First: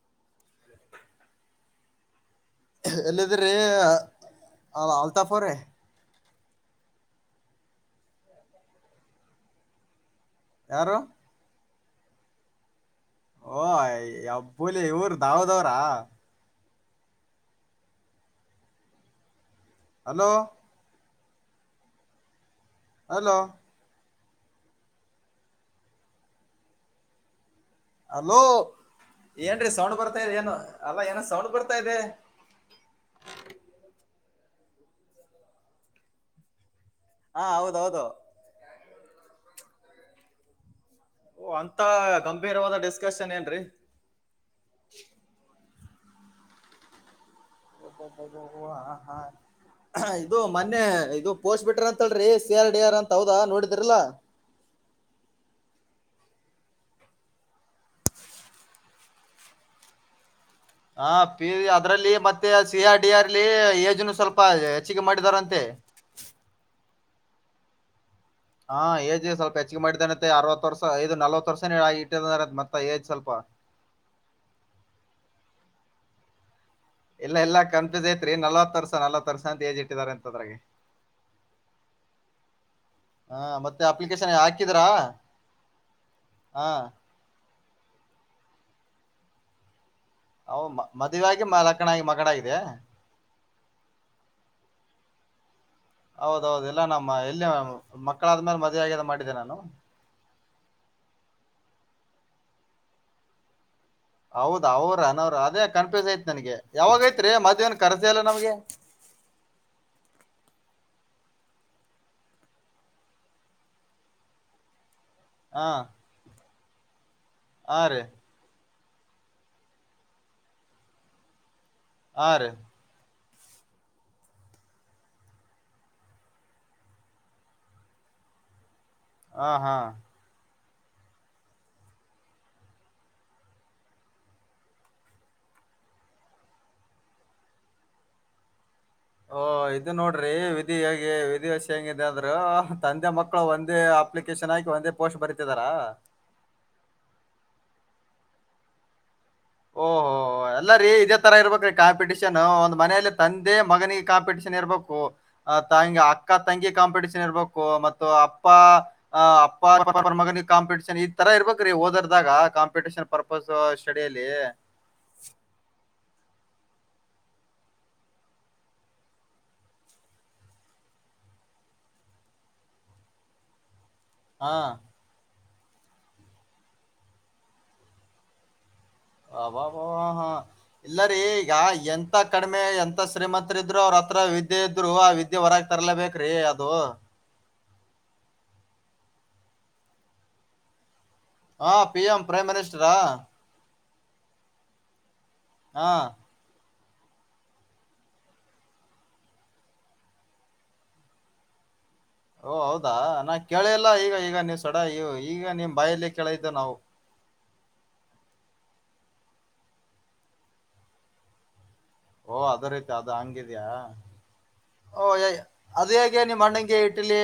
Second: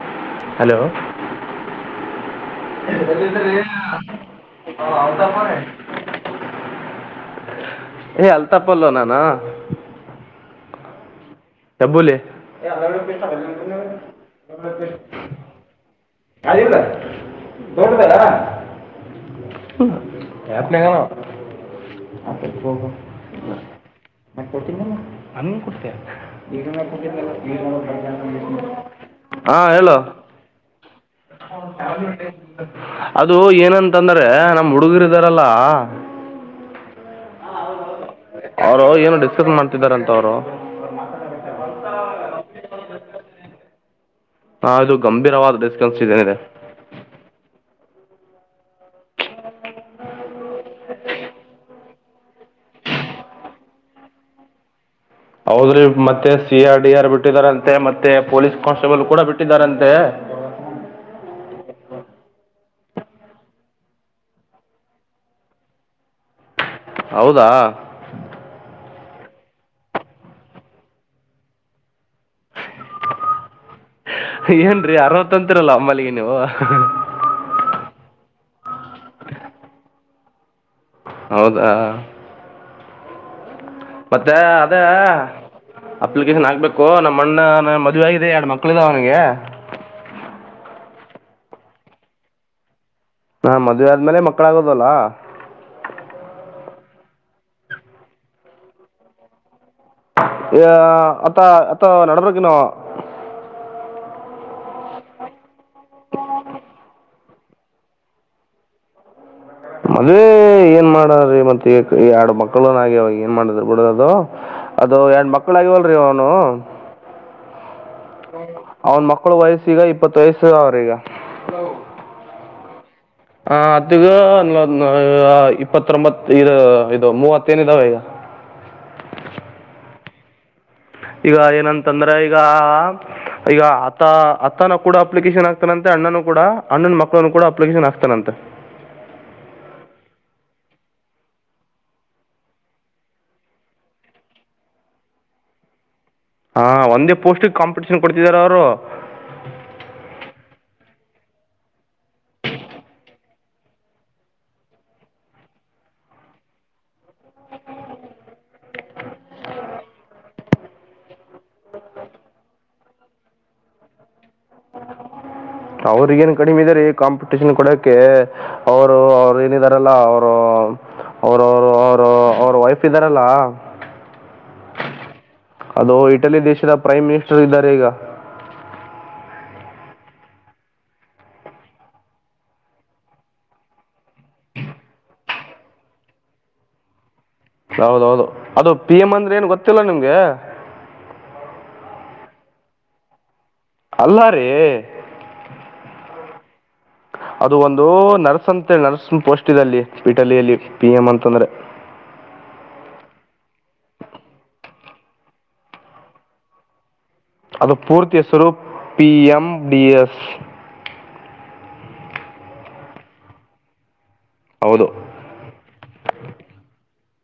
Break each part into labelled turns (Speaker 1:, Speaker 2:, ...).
Speaker 1: ಹ ಹಲೋ
Speaker 2: ಎಲ್ಲಿದ್ರಿ ಅ ಅಲ್ತಾಫ್ ಅವ್ರೆ
Speaker 1: ಅಲ್ತಾ ಪಡ್ಲ ನ ನ
Speaker 2: ಯಾರು
Speaker 1: ತಬ್ಬುಲೆ
Speaker 2: ಓ ಅಬ್ಬೂಲಿ ಇವ್ರ ದಾವದವ್ರಾ
Speaker 1: ಅಲ್ಲ ದೊಡ್ಡದ ಹ
Speaker 2: ಹಲೋ
Speaker 1: ಪ್ನೆಣ ಹ
Speaker 2: ಹಲೋ
Speaker 1: ಮತ್ತೆ ಕೊಡ್ತೀನಲ್ಲ ಅಂಗ ಕು ಕೊಡ್ತ ಈ ಕೊಟ್ಟ
Speaker 2: ಅಲೋ
Speaker 1: ಹಾಂ
Speaker 2: ಏನ್ೀ ಸೌಂಡ್
Speaker 1: ಹೇಳು
Speaker 2: ಬರ್ತಾ ಏನು ಅಲ್ಲ ಏನ ಸೌಂಡ್ ಬರ್ತಾ ಇದೆ
Speaker 1: ಅಂದ್ರೆ ನಮ್ಮ್ ಹುಡುಗರ್ದಾರಲ್ಲ
Speaker 2: ಹಾ ಹೌದೌದು
Speaker 1: ಏನು ಡಿಸ್ಕಸ್ ಮಾಡ್ತಿದಿದ್ದಾರೆಂತ ಅವರು
Speaker 2: ಓ ಅಂತ ಗಂಭೀರವಾದ ಡಿಸ್ಕಷನ್ ಏನ್ರೀ
Speaker 1: ಹಾ ಇದು ಗಂಭೀರ ಅವಾದ ರ ಕಲ್ಸಿದ್ದೇನೆರ
Speaker 2: ಹ ಓ ಹ ಹಾ ಇದು ಮೊನ್ನೆ ಇದು ಪೋಷ ಬಿಟ್ರ ಅಂತಲ್ರಿ ಸಿ ಆರ್ ಡಿ ಆರ್ ಅಂತ ಹೌದಾ ನೋಡಿದ್ರಲ್ಲಾ
Speaker 1: ಹೌದ್ರಿ ಮತ್ತೆ ಸಿ ಆರ್ ಡಿ ಆರ್ ಬಿಟ್ಟಿದಾರಂತೆ ಮತ್ತೆ ಪೊಲೀಸ್ ಕಾನ್ಸ್ಟೇಬಲ್ ಕೂಡ ಬಿಟ್ಟಿದ್ದಾರಂತೆ
Speaker 2: ಹ ಪಿ ಅದರಲ್ಲಿ ಮತ್ತೆ ಸಿ ಆ ಡಿ ಆರ್ಲಿ ಸ್ವಲ್ಪ ಹೆಚ್ಚಿಗೆ ಮಾಡಿದಾರಂತೆ
Speaker 1: ಹೌದಾ
Speaker 2: ಹಾಂಏಜ್ ಸ್ವಲ್ಪ ಹೆಚ್ಚಿಗೆ ಮಾಡಿದೇತೆ ಅರವತ್ತು ವರ್ಷ ಐದು ನಲ್ವತ್ತು ವರ್ಷ ಮತ್ತ ಏದ್ ಸ್ವಲ್ಪ
Speaker 1: ಅಂಬಲ್ಲಿಗೆ ನೀವು
Speaker 2: ಎಲ್ಲ ಎಲ್ಲ ಕನ್ಫ್ಯೂಸ್ ಐತ್ರಿ ನಲ್ವತ್ ವರ್ಷ ನಲ್ವತ್ ವರ್ಷ ಅಂತ ಏಜ್ ಇಟ್ಟಿದಿದ್ದಾರೆ ಅಂತ ಅದ್ರೆ
Speaker 1: ಹೌದಾ
Speaker 2: ಹಾ ಮತ್ತ
Speaker 1: ಮತ್ತೆ ಅದೇ ಅಪ್ಲಿಕೇಶನ್
Speaker 2: ಹ
Speaker 1: ಹಾಕ್ಬೇಕು ನಮ್ಮ ಅಣ್ಣ ಮದುವೆ ಆಗಿದೆ್ಮ ಳಿದ ಅವನಿಗೆ
Speaker 2: ಹ ಮದುವಗ ಮ ಲಕ್ಕಣಾಗಿ ಮಗಡ ಆಗಾಗಿದೆ
Speaker 1: ಹಾ ಮದುವವೆ ಆದ್ಮೇಲೆ ಮಕ್ಕಳ ಆಾಗದಲ್ಲ
Speaker 2: ಹೌದೌದು ಇಲ್ಲ ನಮ್ಮ ಎಲ್ಲಿ ಮಕ್ಕಳಾದ್ಮೇಲೆ ಮದುವ ಆಗ ಅ ಮಾಡಿದ್ದಿದೆ ನಾನು
Speaker 1: ಹ ಅತ್ತ ಅತ್ತ ನರಕನ
Speaker 2: ಹೌದ ಅವ್ರ ಅನೋರ ಅದೇ ಕನ್ಫ್ಯೂಸ್ ಯ್ತು ನನ್ಗೆ ಯಾವಾಗಯ್ತ ಮದನ್ ಕರ್ಸ ಅಲ್ಲ ನಮ್ಗೆ
Speaker 1: ಅದೇ ಏನ್ ಮಾಡದ್ರಿ ಮತ್ತ ಎರಡು ಮಕ್ಕಳುನ್ ಆಗ್ಯ ಅವವಾಗ ಏನ್ ಮಾಡಿದ್ರ ಬಿಡ ಅದು ಅದ ಅದು ಎರಡು ಮಕ್ಕಳ
Speaker 2: ಹ
Speaker 1: ಆಗವಲ್ರೀ ಅವನು
Speaker 2: ಹಾ ರೀ
Speaker 1: ಅವನ್ ಮಕ್ಕಳ ವಯಸ್ಸೀಗ ಇಪ್ಪತ್ ವಯಸ್ಸ ಅವ್ರಿಗ
Speaker 2: ಆ
Speaker 1: ಹ ಅತ್ಗ ಇಪ್ಪತ್ತೊಂಬತ್ ಇ ಇದು ಮೂವತ್ತ ಏನ್ ಇದಾವೆ ಈಗ
Speaker 2: ಹ ಹಾ
Speaker 1: ಈಗ ಏನಂತಂದ್ರೆ ಈಗ ಈಗ ಆತ ಅತನ ಕೂಡ ಅಪ್ಲಿಕೇಶನ್ ಆಕ್ತಾನಂತೆ ಅಣ್ಣನು ಕೂಡ ಅಣ್ಣನ ಮಕ್ಕಳನು ಕೂಡ ಅಪ್ಲಿಕೇಶನ್ ಹಾಕ್ತಾನಂತೆ
Speaker 2: ಓ ಇದು ನೋಡ್ರಿ ವಿಧಿ ಹೇ ವಿಧಿವ ವಷ ಹೆಂಗಿದೆ ಅಂದ್ರ ತಂದೆ ಮಕ್ಕಳು ಒಂದೇ ಅಪ್ಲಿಕೇಶನ್ ಹಾಕಿ ಒಂದೇ ಪೋಸ್ಟ್ ಬರಿತಿದಾರ
Speaker 1: ಹಾ ಒಂದೇ ಪೋಸ್ಟಕ್ ಕಾಂಪಿಟೇಷನ್ ಕೊಡ್ತಿದಾರ ಅವರು
Speaker 2: ಓಹೋ ಎಲ್ಲ ರೀ ಇದೇ ತರ ಇರ್ಬೇಕ್ರೀ ಕಾಂಪಿಟೀಷನ್ ಒಂದ್ ಮನೆಯಲ್ಲಿ ತಂದೆ ಮಗನಿಗೆ ಕಾಂಪಿಟಷನ್ ಇರ್ಬೇಕು್ ತಂಗ ಅಕ್ಕ ತಂಗಿ ಕಾಂಪಿಟಷನ್ ಇರ್ಬೇಕು ಮತ್ತು ಅಪ್ಪ ಆ ಅಪ್ಪ ಮಗನಿಗೆ ಕಾಂಪಿಟೇಷನ್ ಈ ತರ ಇರ್ಬೇಕರಿ ಓದರ್ದಾಗ ಕಾಂಪಿಟೇಷನ್ ಪರ್ಪಸ್ ಸ್ಟಡಿಯಲ್ಲಿ ಎ
Speaker 1: ಅವ್ರಗಏನ್ ಕಡಿಮೆ ಇದಾರೀ ಕಾಂಪಿಟಷನ್ ಕೊಡಕ ಅವರು ಅವರು ಏನಿದಾರಲ್ಲ ಅವರು ಅವ್ರ ಅವರು ಅವರು ಅವ್ರ ವೈಫ್ ಇದ್ದಾರಲ್ಲ
Speaker 2: ಹಾ
Speaker 1: ಹಲೋ ಇಟಲಿ ದೇಶದ ಪ್ರೈಮ್ ಮಿನಿಸ್ಟರ್ ಇದ್ದಾರೆ ಈಗ
Speaker 2: ಅವಬಬ ಹ ಇಲ್ಲರೀ ಈಗ ಎಂತ ಕಡಿಮೆ ಎಂತ ಶ್ರೀಮಂತರ ಇದ್ರು ಅವ್ರತ್ರ ವಿದ್ಯೆ ಇದ್ರು ಆ ವಿದ್ಯೆ ಹೊರಗ್ ತರ್ಲೇಬೇಕ್ರಿ ಅದು
Speaker 1: ಹೌದೌದು ಅದು ಪಿ ಎಂ ಅಂದ್ರೆ ಏನ್ ಗೊತ್ತಿಲ್ಲ ನಿಮ್ಗೆ
Speaker 2: ಹಾ ಪಿ ಎಂ ಪ್ರೈಮ್ ಮಿನಿಸ್ಟರಾ
Speaker 1: ಅಲ್ಲಾರೀ
Speaker 2: ಹಾ
Speaker 1: ಅದು ಒಂದು ನರ್ಸ್ ಅಂತ ನರ್ಸ್ ಪೋಸ್ಟ್ ಇದೆಲ್ಲಿ ಇಟಲಿಯಲ್ಲಿ ಪಿ ಎಂ ಅಂತಂದ್ರೆ
Speaker 2: ಓ ಹೌದಾ ನಾ ಕೇಳಿಲ್ಲ ಈಗ ಈಗ ನೀವು ಸಡ ಈಗ ನಿಮ್ ಬಾಯಲ್ಲಿ ಕೇಳಿದ್ದ ನಾವು
Speaker 1: ಅದು ಪೂರ್ತಿಯ Swaroop P M D S
Speaker 2: ಓಹ ಅದ ರೈತಿ ಅದು ಹಂಗಿದ್ಯಾ
Speaker 1: ಹೌದು
Speaker 2: ಓ ಏ- ಅದು ಹೇಗೆ ನಿಮ್ಮ ಅಣ್ಣಗೆ ಇಟಲಿ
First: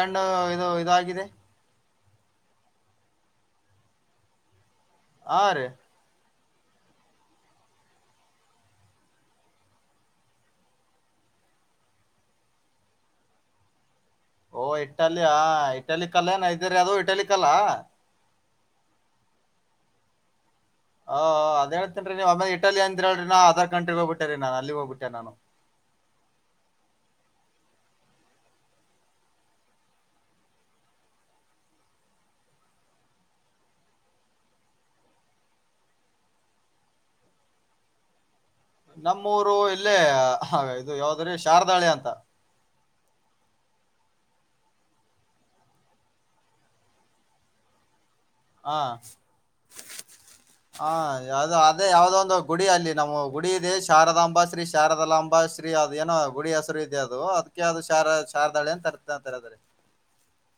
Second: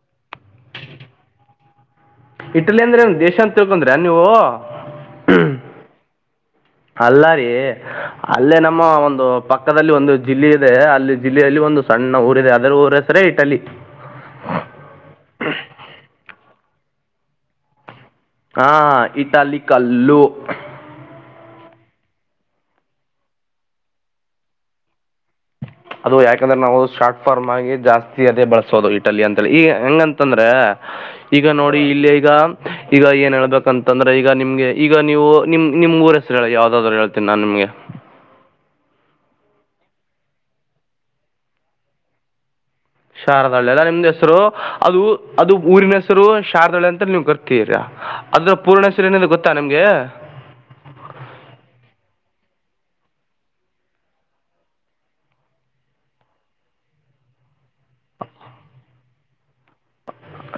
Speaker 2: ಹಣ್ಣು ಇದು ಇದಾಗಿದೆ
Speaker 1: ಇಟಲಿ ಅಂದ್ರೆ ದೇಶ ಅಂತ ತಿಳ್ಕೊಂಡ್ರ ನೀವು
Speaker 2: ಹಾ ರೀ
Speaker 1: ಅಲ್ಲಾರಿ ಅಲ್ಲೇ ನಮ್ಮ ಒಂದು ಪಕ್ಕದಲ್ಲಿ ಒಂದು ಜಿಲ್ಲೆ ಇದೆ ಅಲ್ಲಿ ಜಿಲ್ಲೆಯಲ್ಲಿ ಒಂದು ಸಣ್ಣ ಊರ ಇದೆ ಅದರ ಊರ ಹೆಸರ ಇಟಲ್ಲಿ
Speaker 2: ಕಲ್ಯಾಣ ಇದ್ದೀರಿ ಅದು ಇಟಲಿಕ್ ಅಲ್ಲಾ
Speaker 1: ಹಾ ಇಟಲಿ ಕಲ್ಲು
Speaker 2: ಹ ಅದ ಹೇಳ್ತೇನ್ ರೀ ನೀವು ಇಟಲಿ ಅಂದಿರೀ ಹೇಳಿ ನ ಅದರ್ ಕಂಟ್ರಿಗೆ ಹೋಗ್ಬಿಟ್ಟ ರ ನನ್ ಅಲ್ಲಿ ಹೋಗಬಿಟ್ಟೆ ನಾನು
Speaker 1: ಅದು ಯಾಕಂದ್ರೆ ನಾವು ಶಾರ್ಟ್ ಫಾರ್ಮ್ ಆಗಿ ಜಾಸ್ತಿ ಅದೇ ಬಳಸೋದು ಇಟಲಿ ಅಂತಿ ಈಗ ಹೆಂಗಂತಂದ್ರೆ ಈಗ ನೋಡಿ ಇಲ್ಲಿ ಈಗ ಈಗ ಏನ್ ಹೇಳ್ಬೇಕಂತಂದ್ರೆ ಈಗ ನಿಮ್ಗೆ ಈಗ ನೀವು ನಿಮ ನಿಮ್ ಊರ ಹೆಸರು ಹೇಳ ಯಾವ್ದಾದ್ರು ಹೇಳ್ತನಿ ನಾನ್ ನಿಮ್ಗೆ
Speaker 2: ನಮ್ಮೂರು ಇಲ್ಲೇ ಇದು ಯಾವದ್ರಿ ಶಾರದಾಳಿ ಅಂತ
Speaker 1: ಶಾರದಾಳ್ಳಿ ಎಲ್ಲ ನಿಮ್ದ್ ಹೆಸರು ಅದು ಅದು ಊರಿನ ಹೆಸರು ಶಾರದಾಳ್ಳಿ ಅಂತ ನೀವ್ ಕರ್ತೀರಾ
Speaker 2: ಹಾ ಹಾ ಯಾವ್ದೋ ಅದೇ ಯಾವ್ದ ಒಂದು ಗುಡಿ ಅಲ್ಲಿ ನಮ್ಮ ಗುಡಿ ಇದೆ ಶಾರದಾಂಬ ಶ್ರೀ ಶಾರದಳಾಂಬ ಶ್ರೀ ಅದ ಏನೋ ಗುಡಿ ಹೆಸರು ಇದೆ ಅದು ಅದಕ್ಕೆ ಅದು ಶಾರ ಶಾರದಾಳಿ ಅಂತ ಕರ್ತ [unintelligible]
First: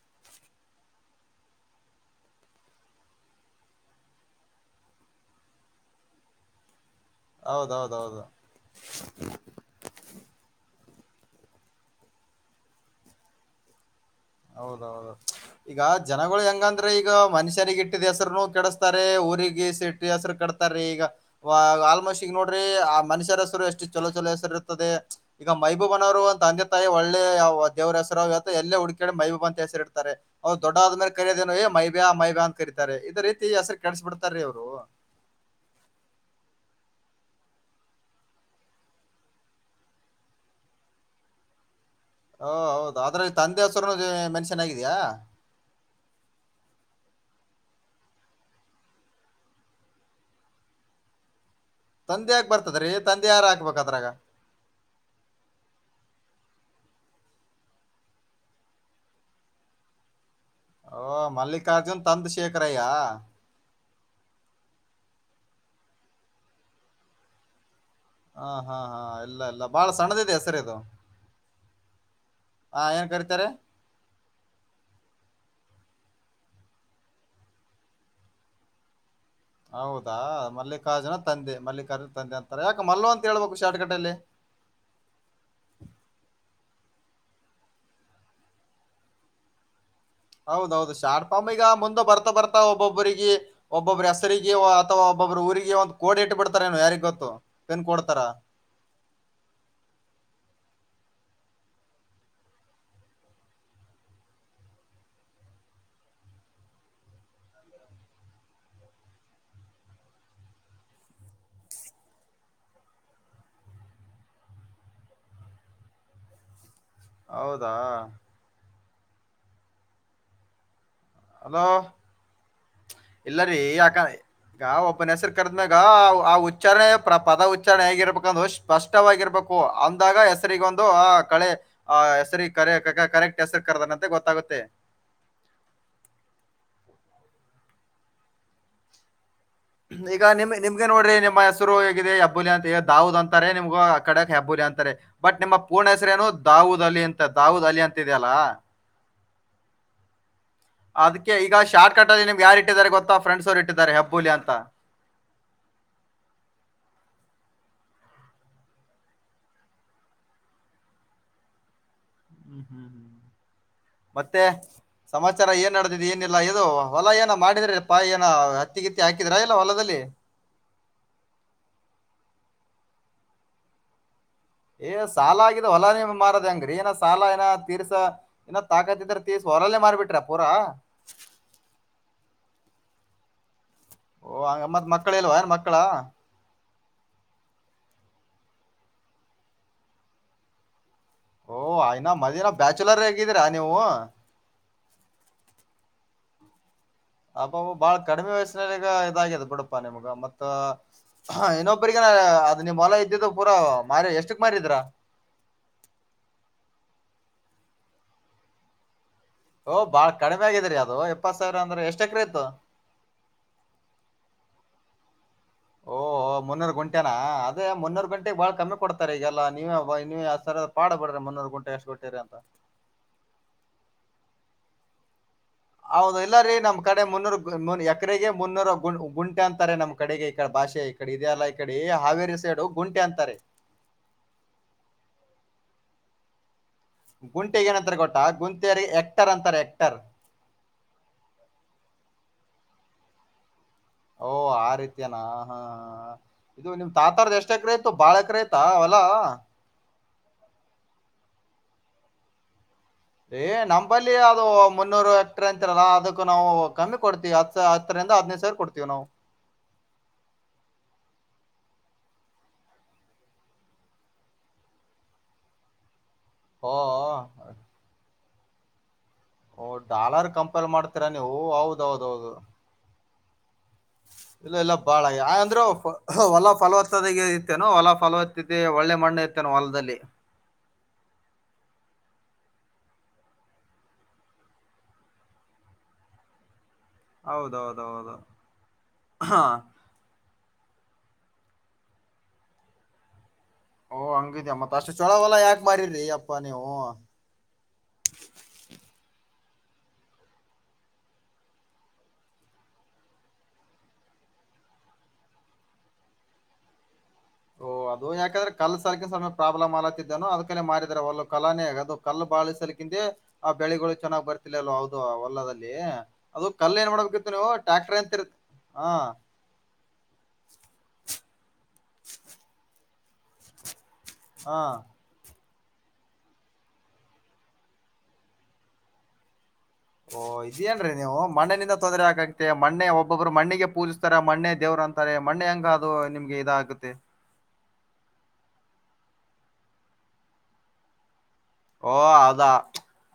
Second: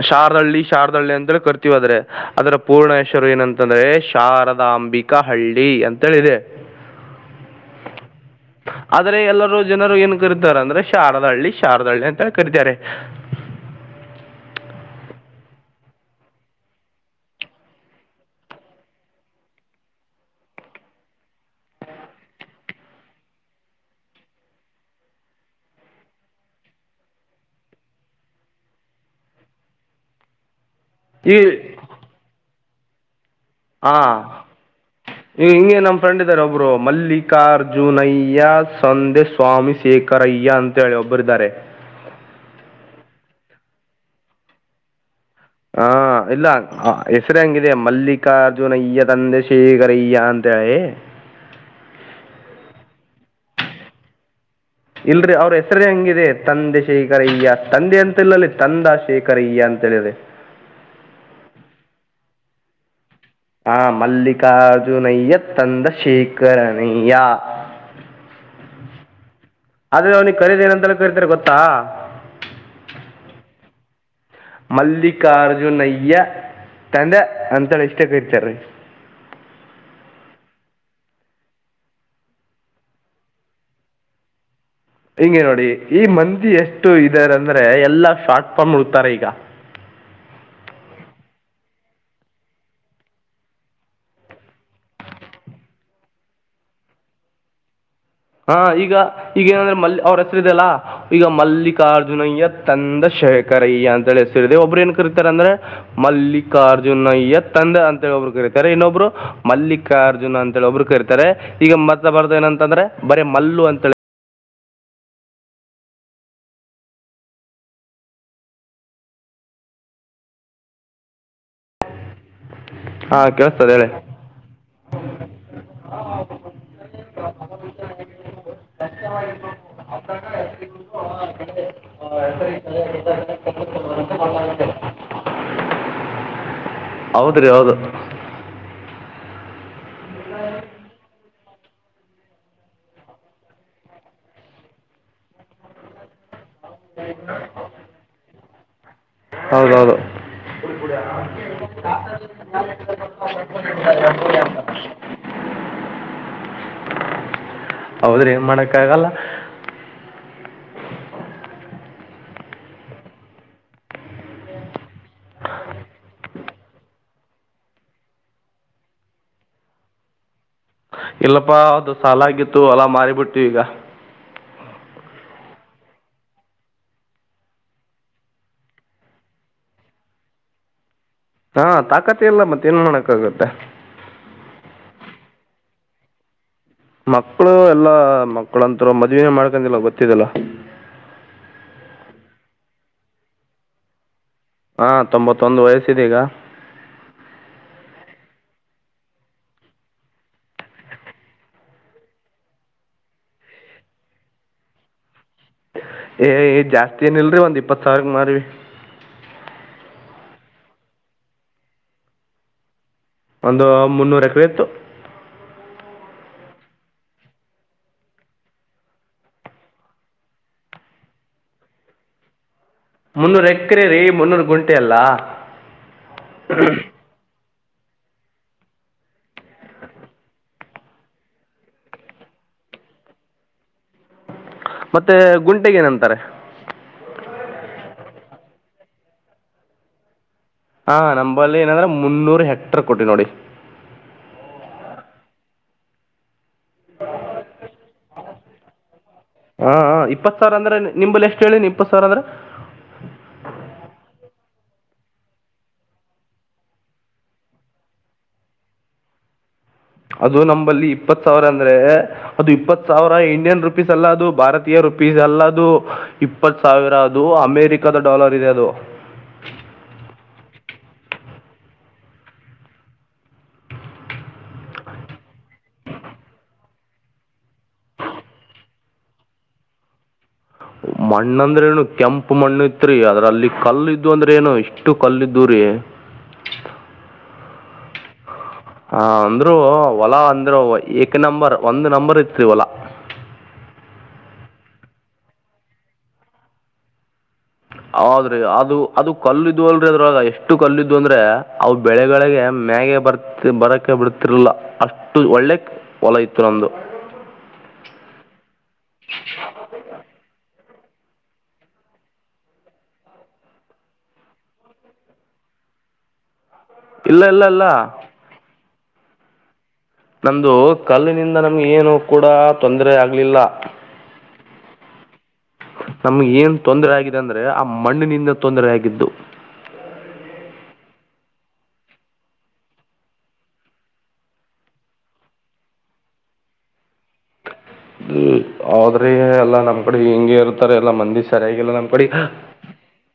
Speaker 1: ಶಾರದಹಳ್ಳಿ ಶಾರದಹಳ್ಳಿ ಅಂತೇಳಿ ಕರ್ತೀವಿ ಅದ್ರೆ ಅದರ ಪೂರ್ಣ ಹೆಸರು ಏನಂತಂದ್ರೆ ಶಾರದಾಂಬಿಕ ಹಳ್ಳಿ ಅಂತೇಳಿದೆ
Speaker 2: ಹೌದೌದೌದು
Speaker 1: ಆದ್ರೆ ಎಲ್ಲರೂ ಜನರು ಏನ್ ಕರೀತಾರ ಅಂದ್ರೆ ಶಾರದಾ ಹಳ್ಳಿ ಶಾರದಾಹಳ್ಳಿ ಅಂತ ಕರೀತಾರೆ
Speaker 2: ಹೌದೌದು ಈಗ ಜನಗಳು ಹೆಂಗಂದ್ರೆ ಈಗ ಮನುಷ್ಯರಿಗ ಇಟ್ಟಿದ ಹೆಸರುನು ಕೆಡಿಸಸ್ತಾರೆ ಊರಿಗೆಟ್ಟ ಹೆಸರು ಕೆಡತಾರೀ ಈಗ ಆಲ್ಮೋಸ್ಟ್ ಈಗ ನೋಡ್ರಿ ಆ ಮನುಷ್ಯರ ಹೆಸರು ಎಷ್ಟು ಚೊಲೋ ಚಲೋ ಹೆಸರು ಇರ್ತದೆ ಈಗ ಮೈಬೂಬನವರು ಒಂದ ತಂದೆ ತಾಯಿ ಒಳ್ಳೆ ದೇವ್ರ ಹೆಸರು ಎಲ್ಲೇ ಹುಡುಕ ಡೆ ಮೈಬ ಅಂತ ಹೆಸರಿ ಇಡ್ತಾರೆ ದೊಡ್ಡಾದ ಆದೇ
Speaker 1: ಈ
Speaker 2: ಕರೆಯದೇನು ಮೈಬ್ಯಾ ಮೈಬ್ಯಾ ಅಂತ ಕರೀತಾರೆ ಇದರೀ
Speaker 1: ಹಾ ಈ ಹಿಂಗೆ ನಮ್ ಫ್ರೆಂಡ್ ಇದ್ದಾರೆ ಒಬ್ರು ಮಲ್ಲಿಕ್ ಚಲ್ಲಿಕಾರ್ಜುನಯ್ಯ ಸಂಧೆ ಸ್ವಾಮಿ ಶೇಖರಯ್ಯ ಅಂತ ಹೇಳಿ ಒಬ್ಬರಿದ್ದಾರೆ
Speaker 2: ಓ ಹೌದ ಆದ್ರೆ ತಂದೆ ಹಸರನು ಮೆನ್ಷನ್ ಆಗಿದಯಾ
Speaker 1: ಹಾ ಇಲ್ಲ ಹೆಸರು ಹಂಗಿದೆ ಮಲ್ಲಿಕಾರ್ಜುನಯ್ಯ ತಂದೆ ಶೇಖರ ಅಯ್ಯ ಅಂತೇಳಿ
Speaker 2: ತಂದೆ ಆಗ್ ಬರ್ತದ್ರಿ ತಂದೆ ಯಾರ ಹಾಕ್ಬೇಕದ್ರಾಗ
Speaker 1: ಇಲ್ರಿ ಅವ್ರ ಹೆಸರೇ ಹಂಗಿದೆ ತಂದೆ ಶೇಖರಯ್ಯ ತಂದೆ ಅಂತಿಲ್ಲಲ್ಲಿ ತಂದಾ ಶೇಖರಯ್ಯ ಅಂತ ಹೇಳಿದೆ
Speaker 2: ಓ ಮಲ್ಲಿಕಾರ್ಜುನ್ ತಂದಶೇಖರಯಾ
Speaker 1: ಹಾ ಮಲ್ಲಿಕಾರ್ಜುನಯ್ಯ ತಂದಶೇಖರಣಯ್ಯ
Speaker 2: ಹಾ ಹಾ ಹಾ ಇಲ್ಲ ಇಲ್ಲ ಬಾಳ ಸಣ್ಣದಿದೆ
Speaker 1: ಅವ್ನಿಗೆ
Speaker 2: ಹೆಸರ
Speaker 1: ಕರಿಯೋದು
Speaker 2: ಇದು
Speaker 1: ಏನಂತೇಳಿ ಕರಿತಾರೆ ಗೊತ್ತಾ
Speaker 2: ಹ ಏನ್ ಕರಿತಾರೆ
Speaker 1: ಮಲ್ಲಿಕಾರ್ಜುನ ಅಯ್ಯ ತಂದೆ ಅಂತ ಇಷ್ಟಕ್ಕತಾರೀ
Speaker 2: ಹೌದಾ ಮಲ್ಲಿಕಾರ್ಜುನ ತಂದೆ ಮಲ್ಲಿಕಾರ್ಜುನ ತಂದೆ ಅಂತಾರೆ ಯಾಕ ಮಲ್ಲು ಅಂತ ಹೇಳ್ಬೇಕು ಶಾರ್ಟ್ಕಟೆಯಲ್ಲಿ
Speaker 1: ಹಿಂಗಗೆ ನೋಡಿ ಈ ಮಂದಿ ಎಷ್ಟು ಇದಾರಂದ್ರೆ ಎಲ್ಲಾ ಶಾರ್ಟ್ಫಾರ್ಮ್ ಉಡಕ್ತಾರೆ ಈಗ
Speaker 2: ಹೌದೌದು ಶಾರ್ಟ್ ಫಾರ್ಮ್ ಈಗ ಮುಂದ ಬರ್ತಾ ಬರ್ತಾ ಒಬ್ಬೊಬ್ಬ್ರಿಗೆ ಒಬ್ಬೊಬ್ಬ್ರ ಹೆಸರಿಗೆ ಅಥವಾ ಒಬ್ಬೊಬ್್ರ ಊರಿಗೆ ಒಂದ್ ಕೋಡಿ ಇಟ್ಟು ಬಿಡ್ತಾರೇ ಯಾರಿಗ್ ಗೊತ್ತು ಪಿನ್ ಕೊಡ್
Speaker 1: ಹಾ ಈಗ ಈಗ ಏನಂದ್ರೆ ಮಲ್ ಅವ್ರ ಹೆಸರುದೆಲ್ಲ ಈಗ ಮಲ್ಲಿಕಾರ್ಜುನಯ್ಯ ತಂದ ಶೇಖರಯ್ಯ ಅಂತ ಹೇಳಿ ಹೇಳ ಒಬ್ಬರು ಏನ್ ಕರೀತಾರೆ ಅಂದ್ರೆ ಮಲ್ಲಿಕಾರ್ಜುನಯ್ಯ ತಂದೆ ಅಂತ ಹೇಳ ಒಬ್ರು ಕರೀತಾರೆ ಇನ್ನೊಬ್ರು ಮಲ್ಲಿಕಾರ್ಜುನ ಅಂತ ಹೇಳಿ ಒಬ್ರು ಕರೀತಾರೆ ಈಗ ಮತ್ತ ಬಾರ್ದ ಏನಂತಂದ್ರೆ ಬರೇ ಮಲ್ಲು ಅಂತೇಳಿ
Speaker 2: ಹೌದಾ ಅದ
Speaker 1: ಹಾಂ
Speaker 2: ಇಲ್ಲರೀ
Speaker 1: ಕೇಳಿಸ್ತದೆ ಹೇಳಿ
Speaker 2: ಯಾಕ ಈಗ ಒಬ್ಬನ ಹೆಸರು ಕರೆದ್ಮ್ಯಾಗ ಆ ಉಚ್ಚಾರಣೆ ಪದ ಉಚ್ಚಾರಣೆ ಹೇಗಿರ್ಬೇಕಂದು ಸ್ಪಷ್ಟವಾಗಿರ್ಬೇಕು ಅಂದಾಗ ಹೆಸರಿಗೊಂದು ಆ ಕಳೆ ಆ ಹೆಸರಿ ಕರೆ ಕರೆಕ್ಟ್ ಹೆಸರು ಕರ್ದನಂತೆ ಗೊತ್ತಾಗುತ್ತೆ
Speaker 1: ಹೌದ್ರಿ ಹೌದು ಹ
Speaker 2: ಈಗ ನಿಮ್ ನಿಮ್ಗೆ ನೋಡ್ರಿ ನಿಮ್ಮ ಹೆಸರು ಹೇಗಿದೆ ಹೆಬ್ಬುಲಿ ಅಂತ ದಾವದ್ ಅಂತಾರೆ ನಿಮ್ಗು ಆ ಕಡೆಕ್ ಹೆಬ್ಬುಲಿ ಅಂತಾರೆ ಬಟ್ ನಿಮ್ಮ್ ಪೂರ್ಣ ಹೆಸರೇನು ದಾವೂದಲಿ ಅಂತ ದಾವೂದ್ ಅಲಿ ಅಂತ ಇದೆಯಲ್ಲಾ
Speaker 1: ಹೌದೌದು ಕುಡ
Speaker 2: ಅದಕ್ಕೆ ಈಗ ಶಾರ್ಟ್ ಕಟ್ ಅಲ್ಲಿ ನಿಮ್ಗೆ ಯಾರು ಇಟ್ಟಿದ್ದಾರೆ ಗೊತ್ತಾ ಫ್ರೆಂಡ್ಸ್ ಅವ್ರು ಇಟ್ಟಿದ್ದಾರೆ ಹೆಬ್ಬುಲಿ ಅಂತ
Speaker 1: [inaudible] ಹೌದ್ರಿ ಏನ್ಮಾಡಕ್ಕಗಲ್ಲ
Speaker 2: - ಮತ್ತೆ ಸಮಾಚಾರ ಏನ್ಡದಿದೆ ಏನಿಲ್ಲ ಇದು ಹೊಲ ಏನ ಮಾಡಿದ್ರೆ ಪಾಯ ಏನ ಹತ್ತಿಗಿತ್ತಿ ಹಾಕಿದ್ರಾ ಇಲ್ಲ ಹೊಲದಲ್ಲಿ
Speaker 1: ಇಲ್ಲಪ್ಪಾ ಅದು ಸಾಲ ಆಗಿತ್ತುಲ್ಲಾ ಮಾರಿ ಬಿಟ್ಟಿವ ಈಗ
Speaker 2: ಏ ಸಾಲ ಆಗಿದ ಹೊಲಾನೇ ಮಾರದ ಹೆಂಗ್ಗ್ರಿ ಏನ ಸಾಲ ಏನ ತೀರ್ಸ ಏ ತಾಕತ್ತಿದ್ರ ತೀರ್ಸ ಹೊಲಾನೇ ಮಾರ್ಬಿಟ್ರ ಪೂರಾ
Speaker 1: ಹಾ ತಾಕತಿ ಎಲ್ಲ ಮತ್ತೆ ನ್ ಮಾಡೋಕ್ಕ ಆಗತ್ತೆ
Speaker 2: ಓ ಅಂಗ ಮ್ಮತ್ ಮಕ್ಳ್ ಎಲ್ಲವಾ ಮಕ್ಳ್
Speaker 1: ಮಕ್ಕಳು ಎಲ್ಲಾ ಮಕ್ಕಳಂತರು ಮದುವೆನೇ ಮಾಡ್ಕೊಂಡಿಲ್ಲ ಗೊತ್ತಿದಲ್ಲ
Speaker 2: ಓಹ ಯನಾ ಮದುವೆನೇ ಬ್ಯಾಚುಲರ್ ಆಗಿದೀರಾ ನೀವು
Speaker 1: ಹಾ ತೊಂಬತ್ತೊಂದು ವಯಸ್ಸುದ್ದೆಗ
Speaker 2: ಅಬಾ ಬಾಳ ಕಡಿಮೆ ವಯಸ್ಸಿನಲ್ಲಿಗ ಇದಾಗ್ಯದ ಬಿುಡಪ್ಪ ನಿಮ್ಗ ಮತ್ತ ಇನ್ನೊಬ್ಬ್ರಗನ ಅದ್ ನಿಮ್ ಹೊಲ ಇದ್ದಿದ್ದು ಪೂರಾ ಮಾರ ಎಷ್ಟಕ್ ಮಾರಿದ್ರ
Speaker 1: ಏ ಈ ಜಾಸ್ತಿ ಏನ ಇಲ್ರಿ ಒಂದ್ ಇಪ್ಪತ್ ಸಾವಿರ ಮಾರವಿ
Speaker 2: ಓ ಬಾಳ ಕಡಿಮೆ ಆಗಿದ್ರರಿ ಅದು ಎಪ್ಪತ್ ಸಾವಿರ ಅಂದ್ರೆ ಎಷ್ಟ ಎಕ್ರೆ ಇತ್ತು
Speaker 1: ಒಂದು ಮುನ್ನೂರ ಎಕ್ಕ್ರೆ ಇತ್ತು
Speaker 2: ಓಹ ಮುನ್ನೂರು ಗುಂಟೆನ ಅದೇ ಮುನ್ನೂರು ಗುಂಟೆಗೆಗ್ ಬಾಳ್ ಕಮ್ಮಿ ಕೊಡ್ತಾರೆ ಈಗೆಲ್ಲಾ ನೀವ ನೀವ ಸರ ಪಾಡ್ ಬಿಡ್ರಿ ಮುನ್ನೂರು ಗುಂಟೆ ಎಷ್ಟು ಕೊಟ್ಟಿರಿ ಅಂತ
Speaker 1: ಮುನ್ನೂರ ಎಕರೆ ರೀ ಮುನ್ನೂರ್ ಕುಂಟೆಲ್ಲಾ
Speaker 2: ಹೌದು ಇಲ್ಲ ರೀ ನಮ್ ಕಡೆ ಮುನ್ನೂರು ಎಕರೆಗೆ ಮುನ್ನೂರ ಕು ಕುಂಟೆ ಅಂತಾರೆ ನಮ್ಮ್ ಕಡೆಗೆ ಈ ಕಡೆ ಭಾಷೆ ಈ ಕಡೆ ಇದದೆ ಅಲ್ಲಾ ಈ ಕಡೆ ಹಾವೇರಿ ಸೈಡು ಕುಂಟೆ ಅಂತಾರೆ
Speaker 1: ಮತ್ತೆ ಗುಂಟೆಗೆ ಏನಂತಾರೆ
Speaker 2: ಗುಂಟೆೆಗೆ ಏನಂತಾರೆ ಕೊಟಾ ಗುಂಟೆರಿಗೆ ಎಕ್ಟರ್ ಅಂತಾರ ಎಕ್ಟರ್
Speaker 1: ಹಾ ನಂಬಲ್ಲಿ ಏನಂದ್ರೆ ಮುನ್ನೂರು ಹೆಕ್ಟರ್ ಕೊಟ್ಟಿ ನೋಡಿ
Speaker 2: ಓ ಆ ರೀತಿಯನಾ ಹಾ ಹ ಇದು ನಿಮ್ ತಾತಾರದ ಎಷ್ಟ ಕಡೆ ಬಾಳ ಎಕ್ಕಾರೆಯಿತಾ
Speaker 1: ಹಾ ಇಪ್ಪತ್ ಸಾವಿರ ಅಂದ್ರೆ ನನಿಮ್ಮಲ್ಲಿ ಎಷ್ಟು ಕೇಳೀನಿ ಇಪ್ಪತ್ತು ಸಾವರ ಅಂದ್ರೆ
Speaker 2: ಹೇ ನಮ್ಮಲಿ ಅದು ಮುನ್ನೂರು ಎಕ್ಟ್ರ ಅಂತಿರಲ್ಲ ಅದಕ್ಕ ನಾವು ಕಮ್ಮಿ ಕೊಡ್ತೀವಿ ಹತ್ ಹತ್ತರಿಂದ ಹದ್ನೈದು ಸಾವಿರ ಕೊಡ್ತೀವಿ ನಾವು
Speaker 1: ಅದು ನಂಬಲ್ಲಿ ಇಪ್ಪತ್ ಸಾವಿರ ಅಂದ್ರೆ ಅದು ಇಪ್ಪತ್ ಸಾವಿರ ಇಂಡಿಯನ್ ರುಪೀಸ್ಲ್ಲ ಅದು ಭಾರತೀಯ ರುಪೀಸ್ಲ್ಲ ಅದು ಇಪ್ಪತ್
Speaker 2: ಓ
Speaker 1: ಸಾವಿರ ಅದು ಅಮೆರಿಕದ ಡಾಲರ್ ಇದೆ ಅದು
Speaker 2: ಓ ಡಾಲರ್ ಕಂಪೇರ್ ಮಾಡ್ತೀರ ನೀವು ಹೌದ್ದೌದು ಇಲ್ಲ ಎಲ್ಲ ಬಾಳ ಯಾಂದ್ರೆ ಹೊಲ ಫಲವತ್ತದ ಇರ್ತೇನ ಹೊಲ ಫಲವತ್ತದೆ ಒಳ್ಳೆ ಮಣ್ಣು ಇರ್ತೇನೆ ಹೊಲದಲ್ಲಿ
Speaker 1: ಮಣ್ಣ ಅಂದ್ರ ಏನು ಕೆಂಪು ಮಣ್ಣು ಇತ್ರಿ ಅದ್ರಲ್ಲಿ ಕಲ್ಲ ಇದು ಅಂದ್ರೆ ಏನು ಇಷ್ಟು ಕಲ್ಲಿದ್ದ ರಿ
Speaker 2: ಹೌದೌದೌದು
Speaker 1: ಹ
Speaker 2: ಹಾ.
Speaker 1: ಅಂದ್ರು ಹೊಲ ಅಂದ ಎ ನಂಬರ್ ಒಂದು ನಂಬರ್ ಇತ್ರಿವಲ್ಲ
Speaker 2: ಓ ಹಂಗಿದಮ್ಮತ್ ಅಷ್ಟು ಚಛಲವಲ ಯಾಕ್ ಬಾರರಿ ಅಪ್ಪಾ ನೀವು
Speaker 1: ಆದ್ರೆ ಅದು ಅದು ಕಲ್ಲಿದ್ದು ಅಲ್ರ ಅದ್ರಾಗ ಎಷ್ಟು ಕಲ್ಲಿದ್ದು ಅಂದ್ರೆ ಅವು ಬೆಳೆಗಳಿಗೆ ಮ್ಯಾಗ ಬರ್ ಬರಕ ಬಿಡ್ತಿರ್ಲ್ಲ ಅಷ್ಟು ಒಳ್ಳೆ ಹೊಲ ಇತ್ತು ನಮು
Speaker 2: ಓಹ ಅದು ಯಾಕಂದ್ರ ಕಲ್ ಸರ್ಕಿನನ್ ಸಮಯ ಪ್ರಾಬ್ಲಮ್ ಆಲತ್ತಿದ್ದೇನೋ ಅದಕೇ ಮಾರ ಆದ್ರೆ ಒಲ್ಲ ಕಲಾನೇ ಅದು ಕಲ್ಲು ಬಾಳಿಸಲ್ ಕಿಂದೆ ಆ ಬೆಳೆಗಳು ಚೆನ್ನಾಗ್ ಬರ್ತಿಲ ಅಲ್ವ ಹೌದು ಹೊಲ್ಲದಲ್ಲಿ ಅದು ಕಲ್ಲ ಏನ್
Speaker 1: ಇಲ್ಲ
Speaker 2: ಮಾಡ್ಬೇಕಿತ್ತು
Speaker 1: ಇಲ್ಲ
Speaker 2: ನೀವು
Speaker 1: ಇಲ್ಲ
Speaker 2: ಟ್ಯಾಕ್ಟ್ರರ್ ಅಂತತ್ತ ಹಾ
Speaker 1: ನ್ದ ಕಲ್ಲಿನಿಂದ ನ ಏನು ಕೂಡ ತೊಂದರೆ ಆಗ ಲಿಲ್ಲ
Speaker 2: ಹಾ
Speaker 1: ನಮ್ಗೆ ಏನ್ ತೊಂದರೆ ಆಗಿದೆ ಅಂದ್ರೆ ಆ ಮಣ್ಣಿನಿಂದ ತೊಂದರೆ ಆಗಿದ್ದು
Speaker 2: ಓ ಇದೇನ್ರೀ ನೀವು ಮಣ್ಣಿನಿಂದ ತೊಂದರೆ ಆಕಾಗತ್ತೆ ಮಣ್ಣೆ ಒಬ್ಬೊಬ್ರು ಮಣ್ಣಿಗೆ ಪೂಜಿಸ್ತಾರೆ ಮಣ್ಣೆ ದೇವ್ರ ಅಂತಾರೆ ಮಣ್ಣೆ ಹೆಂಗ ಅದು ನಿಮ್ಗೆ ಇದ ಆಗುತ್ತೆ
Speaker 1: ಹ ಹದ್ರೆ ಎಲ್ಲಾ ನಮ್ ಕಡೆ ಹಿಂಗಗೆ ಇರ್ತಾರೆ ಎಲ್ಲಾ ಮಂದಿ ಸರಿಯಾಗಿಲ್ಲ ನಮ್ಮ
Speaker 2: ಓ
Speaker 1: ಕಡೆ
Speaker 2: ಹೌದಾ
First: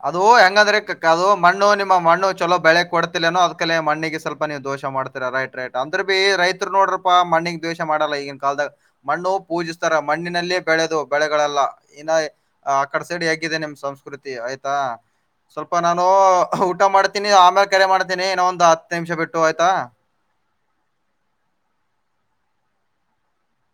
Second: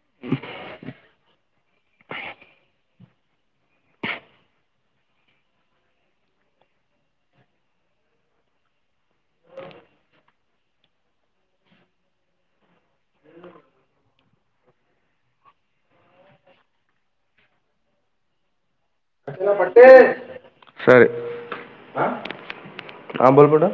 Speaker 2: ಅದು ಹೆಂಗಂದ್ರೆ ಕ ಅದು ಮಣ್ಣು ನಿಮ್ಮ ಮಣ್ಣು ಚಲೋ ಬೆಳೆ ಕೊಡ್ತ ೋ ಅದ್ೇ ಮಣ್ಣಿಗೆ ಸ್ವಲ್ಪ ನೀವು್ ದೋಷ ಮಾಡ್ತರಾ ರೈಟ್ ರೈಟ್ ಅಂದ್ರ ಬಿೀ ರೈತರು ನೋಡ್ರಪ್ಪಾ ಮಣ್ಣಗ್ ದೋಷ ಮಾಡಲ್ಲ ಈಗಿನ ಕಾಲದಾಗ ಮಣ್ಣು ಪೂಜಿಸ್ತಾರ ಮಣ್ಣಿನಲ್ಲೇ ಬೆಳೆದು ಬೆಳೆಗಳೆಲ್ಲ ಇ ಆ ಕ ಸಡಿ ಆಗ ನಿಮ್ಮ ಸಂಸ್ಕೃತಿ ಆಯ್ತಾ ಸ್ವಲ್ಪ ನಾನು ಊಟ ಮಾಡ್ತೀನಿ ಆಮೇಲೆ ಕೆರೆ ಮಾಡ್ತೀನಿ ಇನ್ನೋ ಒಂದು [inaudible] ನಿಮಿಷ ಬಿಟ್ಟು ಆಯ್ತಾ
Speaker 1: ಸರಿ ಆಂಬಲ್ಪಟ